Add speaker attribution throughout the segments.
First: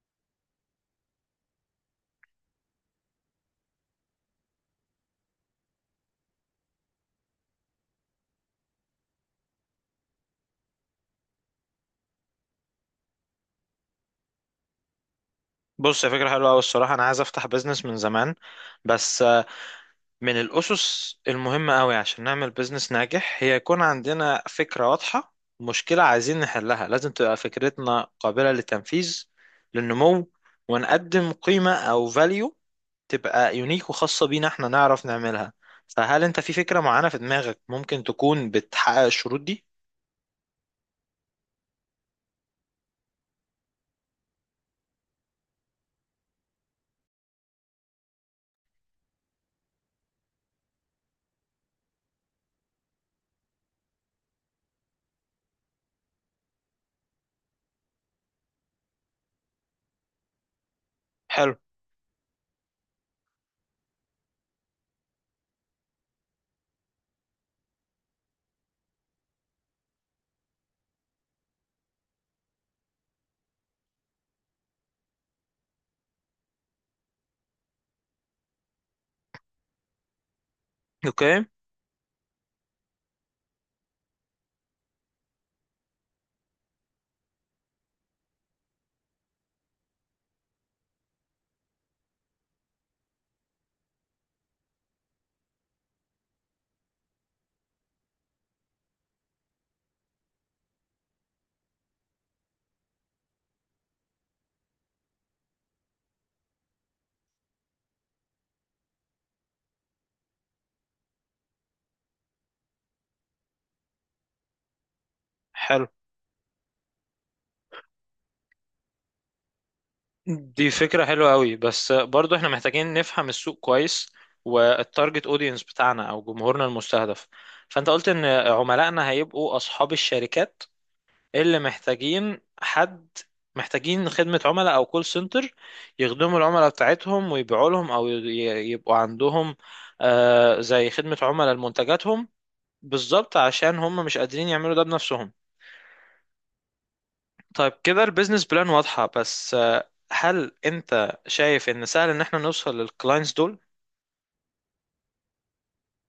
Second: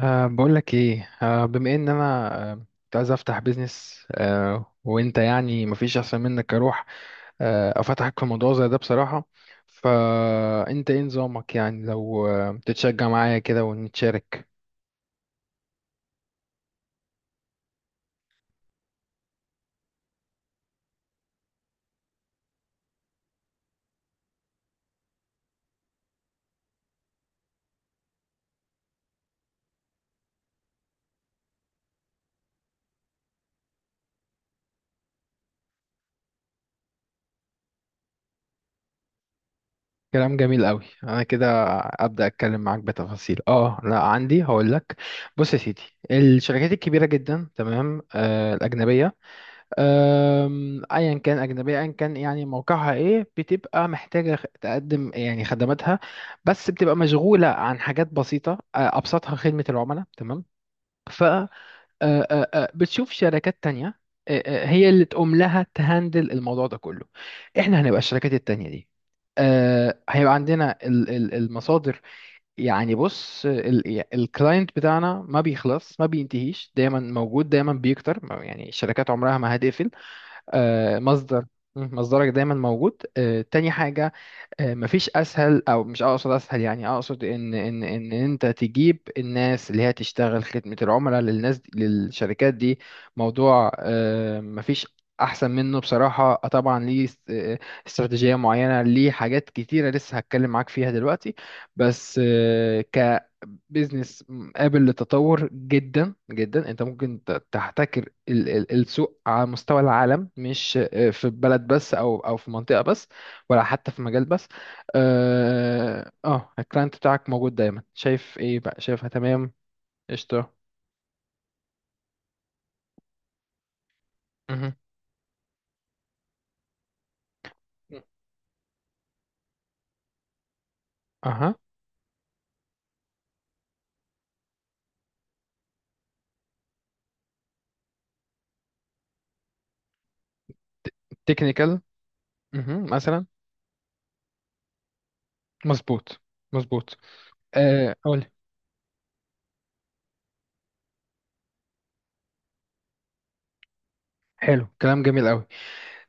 Speaker 1: بقول لك ايه، بما ان انا كنت عايز افتح بيزنس، وانت يعني مفيش احسن منك اروح افتحك في موضوع زي ده بصراحة. فانت ايه نظامك؟ يعني لو تتشجع معايا كده ونتشارك.
Speaker 2: بص، يا فكرة حلوة أوي الصراحة. أنا عايز أفتح بيزنس من زمان، بس من الأسس المهمة أوي عشان نعمل بيزنس ناجح هي يكون عندنا فكرة واضحة، مشكلة عايزين نحلها. لازم تبقى فكرتنا قابلة للتنفيذ، للنمو، ونقدم قيمة أو فاليو، تبقى يونيك وخاصة بينا، احنا نعرف نعملها. فهل أنت في فكرة معينة في دماغك ممكن تكون بتحقق الشروط دي؟
Speaker 1: كلام جميل قوي. انا كده ابدا اتكلم معاك بتفاصيل. اه لا عندي، هقول لك. بص يا سيدي، الشركات الكبيرة جدا، تمام، الاجنبية. ايا كان اجنبيه ايا كان، يعني موقعها ايه؟ بتبقى محتاجه تقدم يعني خدماتها. بس بتبقى مشغوله عن حاجات بسيطه. ابسطها خدمه العملاء، تمام. ف أه،
Speaker 2: حلو.
Speaker 1: أه، أه، بتشوف شركات تانية أه، هي اللي تقوم لها تهندل الموضوع ده كله. احنا هنبقى الشركات التانية دي. هيبقى عندنا المصادر. يعني بص، الكلاينت بتاعنا ما بيخلص، ما بينتهيش، دايما موجود، دايما بيكتر، يعني الشركات عمرها ما هتقفل. مصدر،
Speaker 2: أوكي.
Speaker 1: مصدرك دايما موجود. تاني حاجة، مفيش اسهل، او مش اقصد اسهل، يعني اقصد ان انت تجيب الناس اللي هي تشتغل خدمة العملاء للناس دي، للشركات دي. موضوع مفيش احسن منه بصراحة. طبعا ليه استراتيجية معينة، ليه حاجات كتيرة لسه هتكلم معاك فيها دلوقتي، بس بيزنس قابل للتطور جدا جدا. انت ممكن تحتكر السوق على مستوى العالم، مش في بلد بس، او في منطقة بس، ولا حتى في مجال بس.
Speaker 2: حلو،
Speaker 1: الكلاينت بتاعك موجود دايما. شايف ايه بقى؟ شايفها تمام؟ قشطة.
Speaker 2: دي فكرة حلوة قوي، بس برضو احنا محتاجين نفهم السوق كويس،
Speaker 1: مهم.
Speaker 2: والتارجت اودينس بتاعنا او جمهورنا المستهدف. فانت قلت ان عملائنا هيبقوا اصحاب الشركات
Speaker 1: اها.
Speaker 2: اللي محتاجين حد، محتاجين خدمة عملاء او كول سنتر، يخدموا العملاء بتاعتهم ويبيعوا لهم، او يبقوا عندهم زي خدمة عملاء
Speaker 1: تكنيكال.
Speaker 2: لمنتجاتهم.
Speaker 1: مثلا.
Speaker 2: بالظبط، عشان هم مش قادرين يعملوا ده بنفسهم.
Speaker 1: مظبوط، مظبوط.
Speaker 2: طيب، كده
Speaker 1: قولي.
Speaker 2: البيزنس بلان واضحة، بس هل انت شايف ان سهل ان احنا نوصل للكلاينتس دول؟
Speaker 1: حلو، كلام جميل قوي.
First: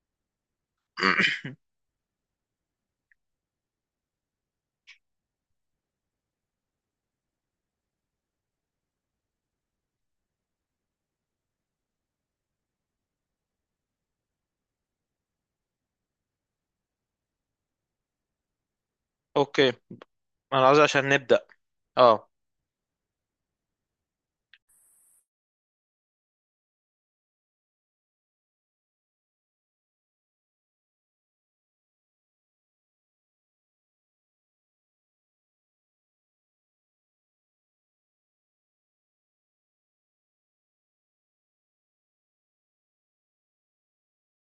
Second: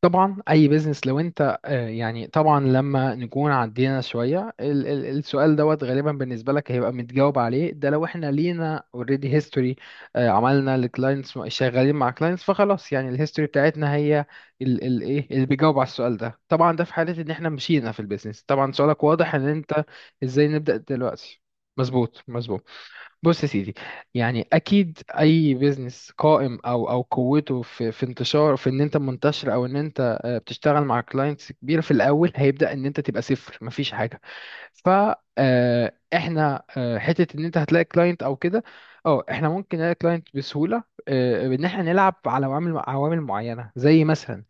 Speaker 1: طبعا اي بيزنس، لو انت يعني طبعا لما نكون عدينا شويه ال ال السؤال دوت، غالبا بالنسبه لك هيبقى متجاوب عليه، ده لو احنا لينا اوريدي هيستوري، عملنا لكلاينتس، شغالين مع كلاينتس، فخلاص يعني الهيستوري بتاعتنا هي ال ال ايه اللي بيجاوب على السؤال ده. طبعا ده في حاله ان احنا مشينا في البيزنس. طبعا سؤالك واضح ان
Speaker 2: اوكي،
Speaker 1: انت ازاي
Speaker 2: انا
Speaker 1: نبدا
Speaker 2: عاوز عشان
Speaker 1: دلوقتي.
Speaker 2: نبدأ.
Speaker 1: مظبوط،
Speaker 2: اه.
Speaker 1: مظبوط. بص يا سيدي، يعني اكيد اي بيزنس قائم، او قوته في انتشار، في ان انت منتشر، او ان انت بتشتغل مع كلاينتس كبيره. في الاول هيبدا ان انت تبقى صفر، مفيش حاجه. ف آه، احنا حته ان انت هتلاقي كلاينت او كده. اه، احنا ممكن نلاقي كلاينت بسهوله. ان احنا نلعب على عوامل معينه، زي مثلا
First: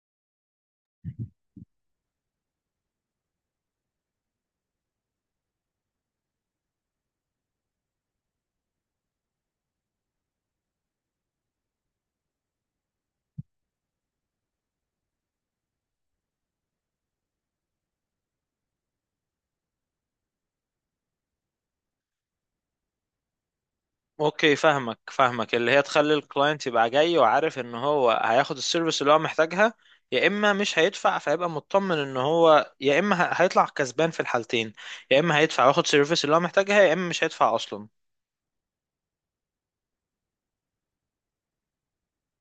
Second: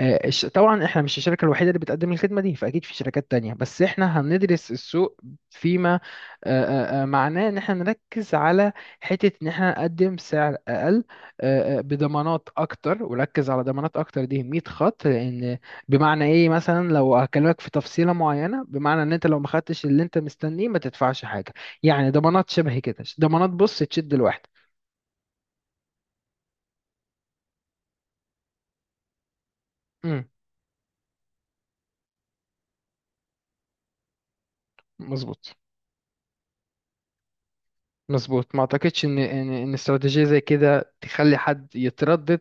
Speaker 1: طبعا احنا مش الشركة الوحيدة اللي بتقدم الخدمة دي، فأكيد في شركات تانية بس احنا هندرس السوق فيما آه، معناه ان احنا نركز على حتة ان احنا نقدم سعر أقل بضمانات أكتر. وركز على ضمانات أكتر دي 100 خط، لأن بمعنى ايه؟ مثلا لو هكلمك في تفصيلة معينة، بمعنى ان انت لو ما خدتش اللي انت مستنيه ما تدفعش حاجة. يعني ضمانات شبه كده، ضمانات بص تشد الواحد.
Speaker 2: اوكي، فاهمك، اللي هي تخلي الكلاينت يبقى جاي وعارف ان هو هياخد السيرفيس اللي هو محتاجها،
Speaker 1: مم،
Speaker 2: يا اما مش هيدفع، فيبقى مطمن ان هو يا اما هيطلع كسبان في الحالتين. يا اما
Speaker 1: مظبوط،
Speaker 2: هيدفع وياخد سيرفيس اللي هو محتاجها، يا اما مش هيدفع اصلا.
Speaker 1: مظبوط. ما اعتقدش ان استراتيجيه زي كده تخلي حد يتردد،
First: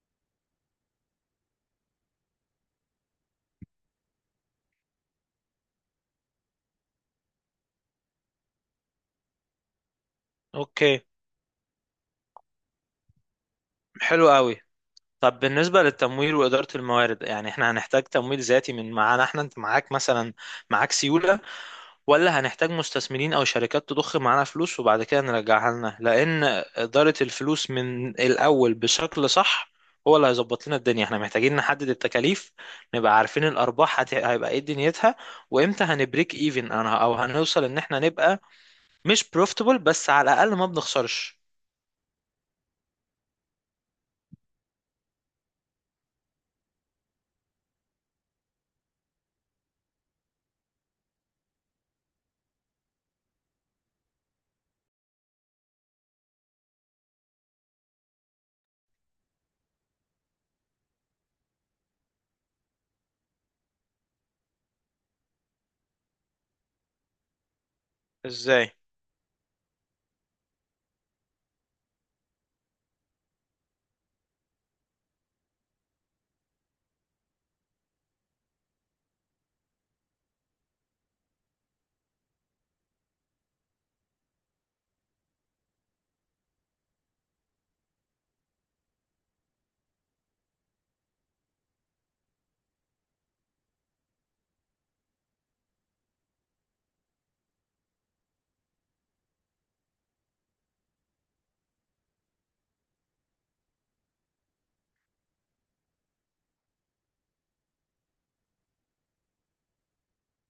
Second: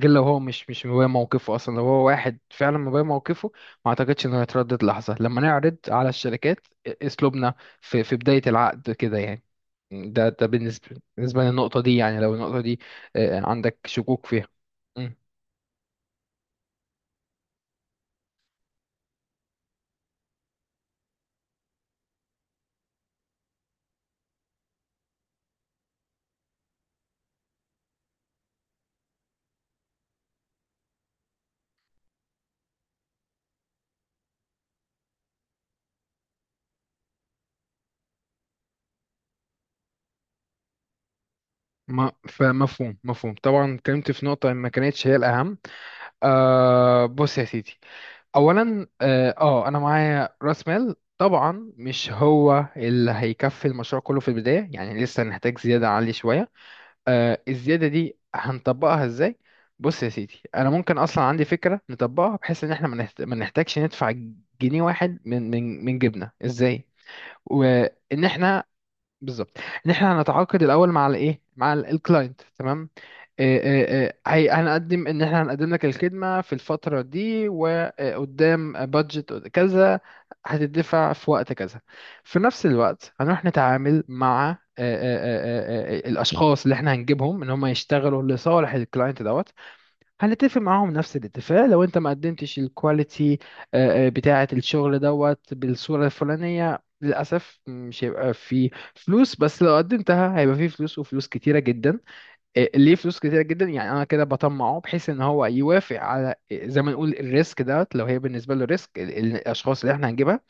Speaker 1: غير لو هو مش مبين موقفه اصلا. لو هو واحد فعلا مبين موقفه، ما اعتقدش انه يتردد لحظه لما نعرض على الشركات اسلوبنا في بدايه العقد كده يعني. ده بالنسبه
Speaker 2: اوكي.
Speaker 1: بالنسبه للنقطه دي، يعني لو النقطه دي عندك شكوك
Speaker 2: حلو
Speaker 1: فيها.
Speaker 2: قوي.
Speaker 1: مم.
Speaker 2: طب بالنسبة للتمويل وإدارة الموارد، يعني احنا هنحتاج تمويل ذاتي من معانا احنا؟ انت معاك مثلا، معاك سيولة؟ ولا هنحتاج مستثمرين أو شركات تضخ معانا فلوس وبعد كده نرجعها لنا؟ لأن إدارة الفلوس من الأول بشكل صح هو اللي هيظبط لنا الدنيا. احنا محتاجين نحدد التكاليف، نبقى عارفين الأرباح هيبقى ايه دنيتها، وامتى هنبريك ايفن انا، او هنوصل ان احنا نبقى مش بروفيتبل بس على الأقل ما بنخسرش.
Speaker 1: ما فمفهوم، مفهوم. طبعا اتكلمت في نقطة ما كانتش هي الأهم. بص يا سيدي، اولا انا معايا راس مال طبعا مش هو اللي هيكفي المشروع كله في البدايه، يعني لسه نحتاج زياده عاليه شويه. الزياده دي هنطبقها ازاي؟ بص يا سيدي، انا ممكن اصلا عندي فكره نطبقها بحيث ان احنا ما نحتاجش ندفع جنيه واحد من جيبنا. ازاي؟ وان احنا
Speaker 2: ازاي؟
Speaker 1: بالظبط، ان احنا هنتعاقد الاول مع الايه، مع الكلاينت تمام. هنقدم ان احنا هنقدم لك الخدمه في الفتره دي، وقدام بادجت كذا هتدفع في وقت كذا. في نفس الوقت هنروح نتعامل مع الاشخاص اللي احنا هنجيبهم ان هم يشتغلوا لصالح الكلاينت دوت. هنتفق معاهم نفس الاتفاق، لو انت ما قدمتش الكواليتي بتاعة الشغل دوت بالصورة الفلانية للأسف مش هيبقى في فلوس، بس لو قدمتها هيبقى في فلوس، وفلوس كتيرة جدا. ليه فلوس كتيرة جدا؟ يعني أنا كده بطمعه بحيث إن هو يوافق على زي ما نقول الريسك دوت. لو هي بالنسبة له ريسك الأشخاص اللي احنا هنجيبها،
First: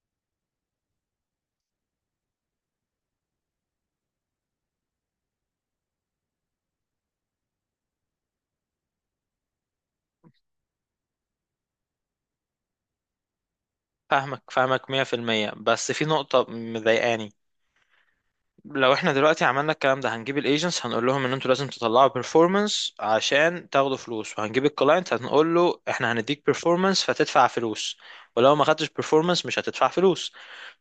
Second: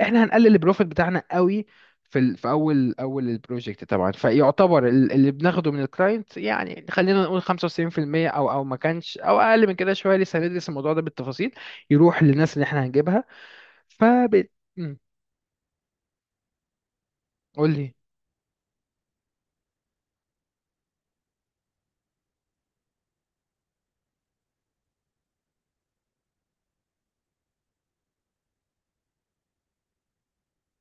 Speaker 1: احنا هنقلل البروفيت بتاعنا قوي في في اول البروجكت طبعا. فيعتبر اللي بناخده من الكلاينت، يعني خلينا نقول 95%، او ما كانش، او اقل من كده شويه، لسه هندرس الموضوع ده بالتفاصيل، يروح للناس اللي احنا هنجيبها.
Speaker 2: فاهمك
Speaker 1: فب
Speaker 2: فاهمك
Speaker 1: مم.
Speaker 2: 100%، بس في نقطة مضايقاني.
Speaker 1: قول لي.
Speaker 2: لو احنا دلوقتي عملنا الكلام ده، هنجيب الايجنتس هنقول لهم ان انتوا لازم تطلعوا بيرفورمانس عشان تاخدوا فلوس، وهنجيب الكلاينت هنقول له احنا هنديك بيرفورمانس فتدفع فلوس، ولو ما خدتش بيرفورمانس مش هتدفع فلوس.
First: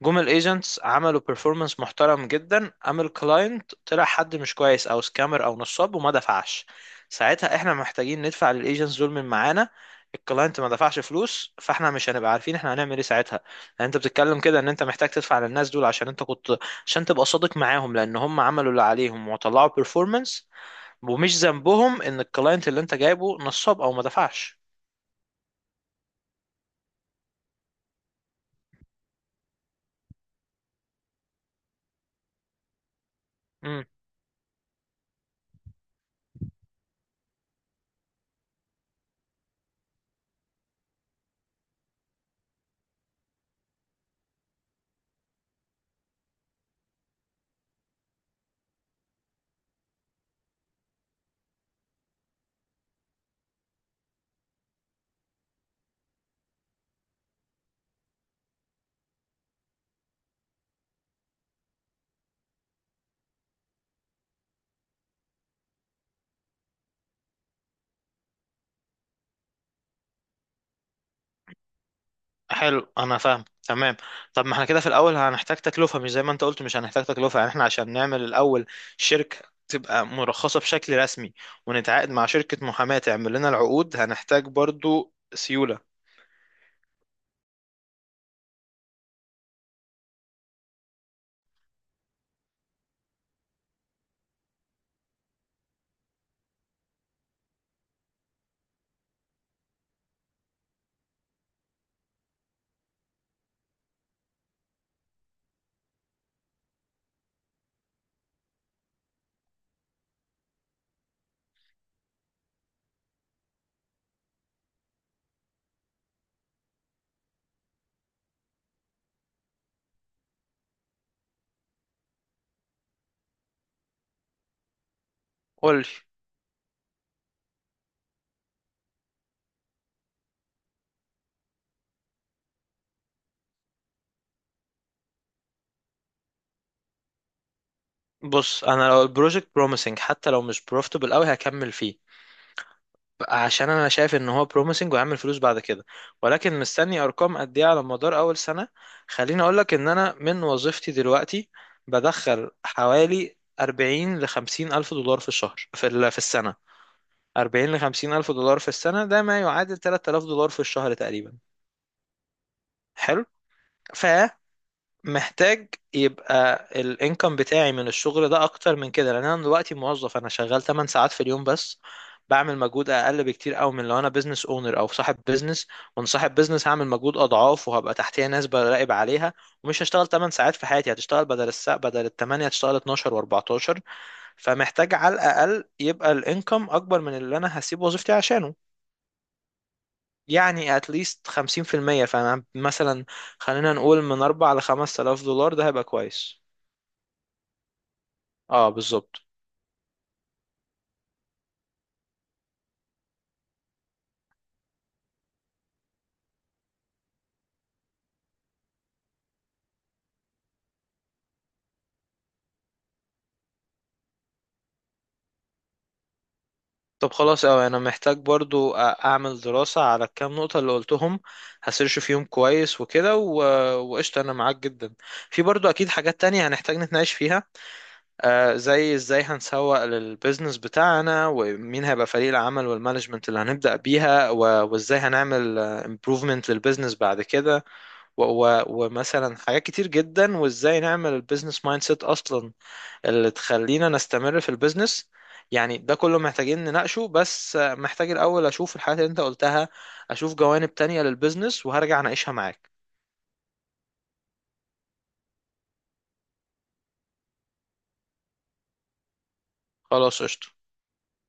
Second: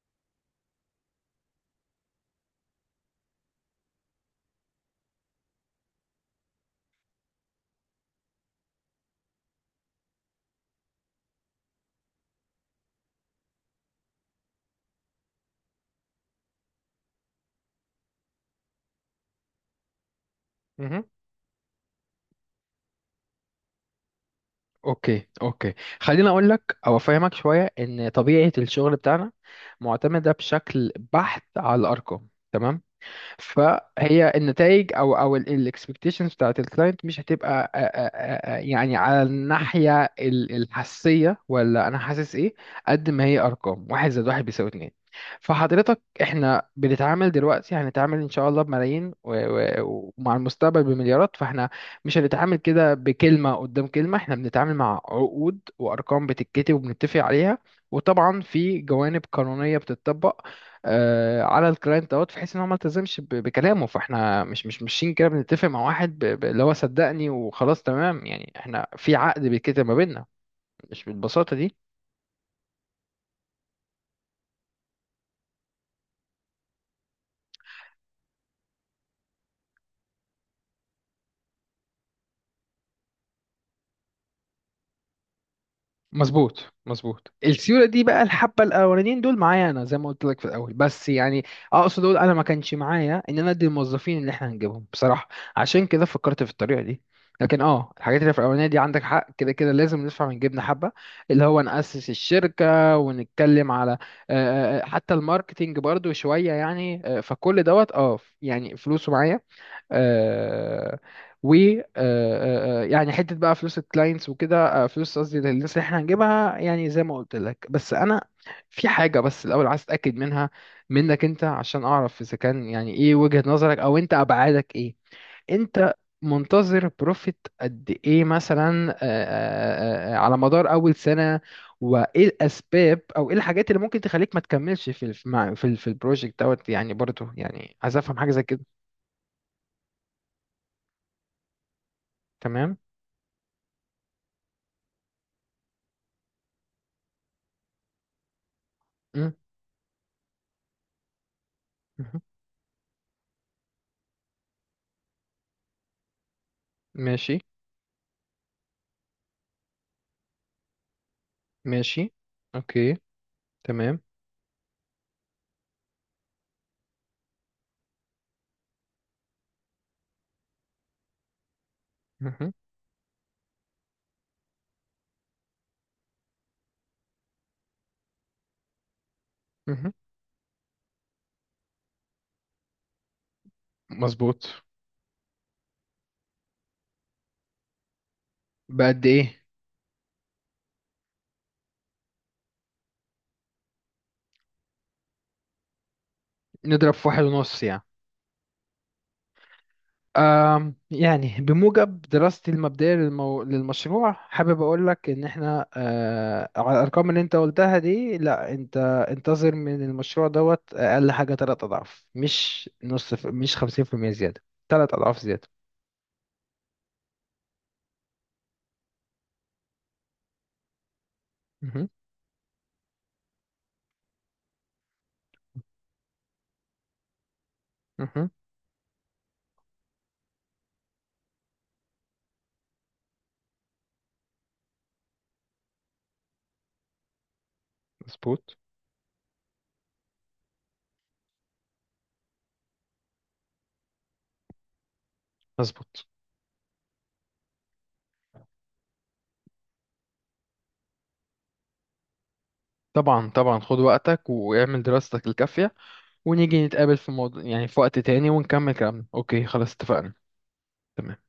Speaker 2: جم الايجنتس عملوا بيرفورمانس محترم جدا، قام الكلاينت طلع حد مش كويس او سكامر او نصاب وما دفعش. ساعتها احنا محتاجين ندفع للايجنتس دول من معانا. الكلاينت ما دفعش فلوس، فاحنا مش هنبقى عارفين احنا هنعمل ايه ساعتها. يعني انت بتتكلم كده ان انت محتاج تدفع للناس دول، عشان انت كنت، عشان تبقى صادق معاهم، لان هم عملوا اللي عليهم وطلعوا بيرفورمانس،
Speaker 1: مهم.
Speaker 2: ومش ذنبهم ان الكلاينت اللي انت جايبه نصاب او ما دفعش.
Speaker 1: اوكي، اوكي، خليني اقول لك او افهمك شويه ان طبيعه الشغل بتاعنا معتمده بشكل بحت على الارقام، تمام؟
Speaker 2: امم.
Speaker 1: فهي النتائج او الاكسبكتيشنز بتاعت الكلاينت مش هتبقى يعني على الناحيه الحسيه، ولا انا حاسس ايه. قد ما هي ارقام، واحد زائد واحد بيساوي اتنين. فحضرتك احنا بنتعامل دلوقتي، هنتعامل ان شاء الله بملايين ومع المستقبل بمليارات. فاحنا مش هنتعامل كده بكلمه قدام كلمه، احنا بنتعامل مع عقود وارقام بتتكتب وبنتفق عليها. وطبعا في جوانب قانونيه بتتطبق على الكلاينت دوت، بحيث ان هو ما التزمش بكلامه. فاحنا مش ماشيين كده بنتفق مع واحد اللي هو صدقني وخلاص، تمام يعني احنا في عقد بيتكتب ما بيننا، مش بالبساطه دي.
Speaker 2: حلو، انا فاهم تمام. طب ما احنا كده في الاول هنحتاج تكلفه، مش زي ما انت قلت مش هنحتاج تكلفه. يعني احنا عشان نعمل الاول شركه تبقى مرخصه بشكل رسمي، ونتعاقد مع شركه محاماه تعمل لنا العقود، هنحتاج برضو سيوله.
Speaker 1: مظبوط، مظبوط. السيوله دي بقى، الحبه الاولانيين دول معايا انا زي ما قلت لك في الاول، بس يعني اقصد اقول انا ما كانش معايا ان انا ادي الموظفين اللي احنا هنجيبهم بصراحه، عشان كده فكرت في الطريقه دي. لكن الحاجات اللي في الاولانيه دي عندك حق، كده كده لازم ندفع من جيبنا حبه اللي هو ناسس الشركه، ونتكلم على حتى الماركتينج برضو شويه يعني. فكل دوت يعني فلوسه معايا. آه و يعني حته بقى فلوس الكلاينتس وكده. فلوس قصدي للناس اللي احنا هنجيبها، يعني زي ما قلت لك. بس انا في حاجه بس الاول عايز اتاكد منها منك انت، عشان اعرف اذا كان يعني ايه وجهه نظرك، او انت ابعادك ايه.
Speaker 2: قول لي.
Speaker 1: انت منتظر بروفيت قد ايه مثلا على مدار اول سنه؟ وايه الاسباب، او ايه الحاجات اللي ممكن تخليك ما تكملش في ال- مع- في ال- في البروجكت دوت؟ يعني برضه، يعني عايز افهم حاجه زي كده.
Speaker 2: بص، انا لو البروجكت بروميسنج حتى لو مش بروفيتبل قوي هكمل فيه،
Speaker 1: تمام.
Speaker 2: عشان انا شايف ان هو بروميسنج وهيعمل فلوس بعد كده. ولكن مستني ارقام قد ايه على مدار اول سنه. خليني اقول لك ان انا من وظيفتي دلوقتي
Speaker 1: مهم.
Speaker 2: بدخل حوالي 40 ل 50 الف دولار في الشهر، في السنه.
Speaker 1: ماشي.
Speaker 2: 40 ل 50 الف دولار في السنه ده ما يعادل 3000 دولار في الشهر تقريبا.
Speaker 1: ماشي. اوكي.
Speaker 2: حلو.
Speaker 1: تمام.
Speaker 2: ف محتاج يبقى الانكم بتاعي من الشغل ده اكتر من كده، لان انا دلوقتي موظف، انا شغال 8 ساعات في اليوم بس،
Speaker 1: مهم.
Speaker 2: بعمل مجهود اقل بكتير قوي من لو انا بزنس اونر او صاحب بزنس. وانا صاحب بزنس هعمل مجهود اضعاف، وهبقى تحتيه ناس براقب عليها، ومش
Speaker 1: مهم.
Speaker 2: هشتغل 8 ساعات في حياتي، هتشتغل بدل الساعة، بدل ال 8 هتشتغل 12 و14.
Speaker 1: مظبوط.
Speaker 2: فمحتاج على الاقل يبقى الانكم اكبر من اللي انا هسيب وظيفتي عشانه.
Speaker 1: بقد ايه؟
Speaker 2: يعني اتليست 50%. فانا مثلا، خلينا نقول من 4 ل 5000 دولار، ده هيبقى كويس.
Speaker 1: نضرب في واحد ونص يعني؟
Speaker 2: اه، بالظبط.
Speaker 1: يعني بموجب دراستي المبدئية للمشروع، حابب أقول لك إن إحنا على الأرقام اللي أنت قلتها دي، لا أنت انتظر من المشروع دوت أقل حاجة تلات أضعاف، مش نص مش 50% زيادة. تلات أضعاف زيادة.
Speaker 2: طب خلاص، اوي انا محتاج برضو اعمل دراسة على الكام نقطة اللي قلتهم،
Speaker 1: مهم.
Speaker 2: هسيرش فيهم كويس وكده، وقشطة، انا معاك جدا. في برضو اكيد حاجات تانية هنحتاج نتناقش فيها،
Speaker 1: مهم.
Speaker 2: زي ازاي هنسوق للبيزنس بتاعنا، ومين هيبقى فريق العمل والمانجمنت اللي هنبدأ بيها، وازاي هنعمل امبروفمنت للبيزنس بعد كده،
Speaker 1: مظبوط،
Speaker 2: ومثلا حاجات كتير جدا، وازاي نعمل البيزنس مايند سيت اصلا اللي تخلينا نستمر في البيزنس. يعني ده
Speaker 1: مظبوط.
Speaker 2: كله محتاجين نناقشه، بس محتاج الأول أشوف الحاجات اللي أنت قلتها، أشوف جوانب تانية للبيزنس وهرجع أناقشها معاك.
Speaker 1: طبعا، طبعا، خد وقتك واعمل دراستك الكافية، ونيجي نتقابل في موضوع يعني في وقت تاني ونكمل كلامنا. اوكي، خلاص، اتفقنا.
Speaker 2: خلاص، قشطة.
Speaker 1: تمام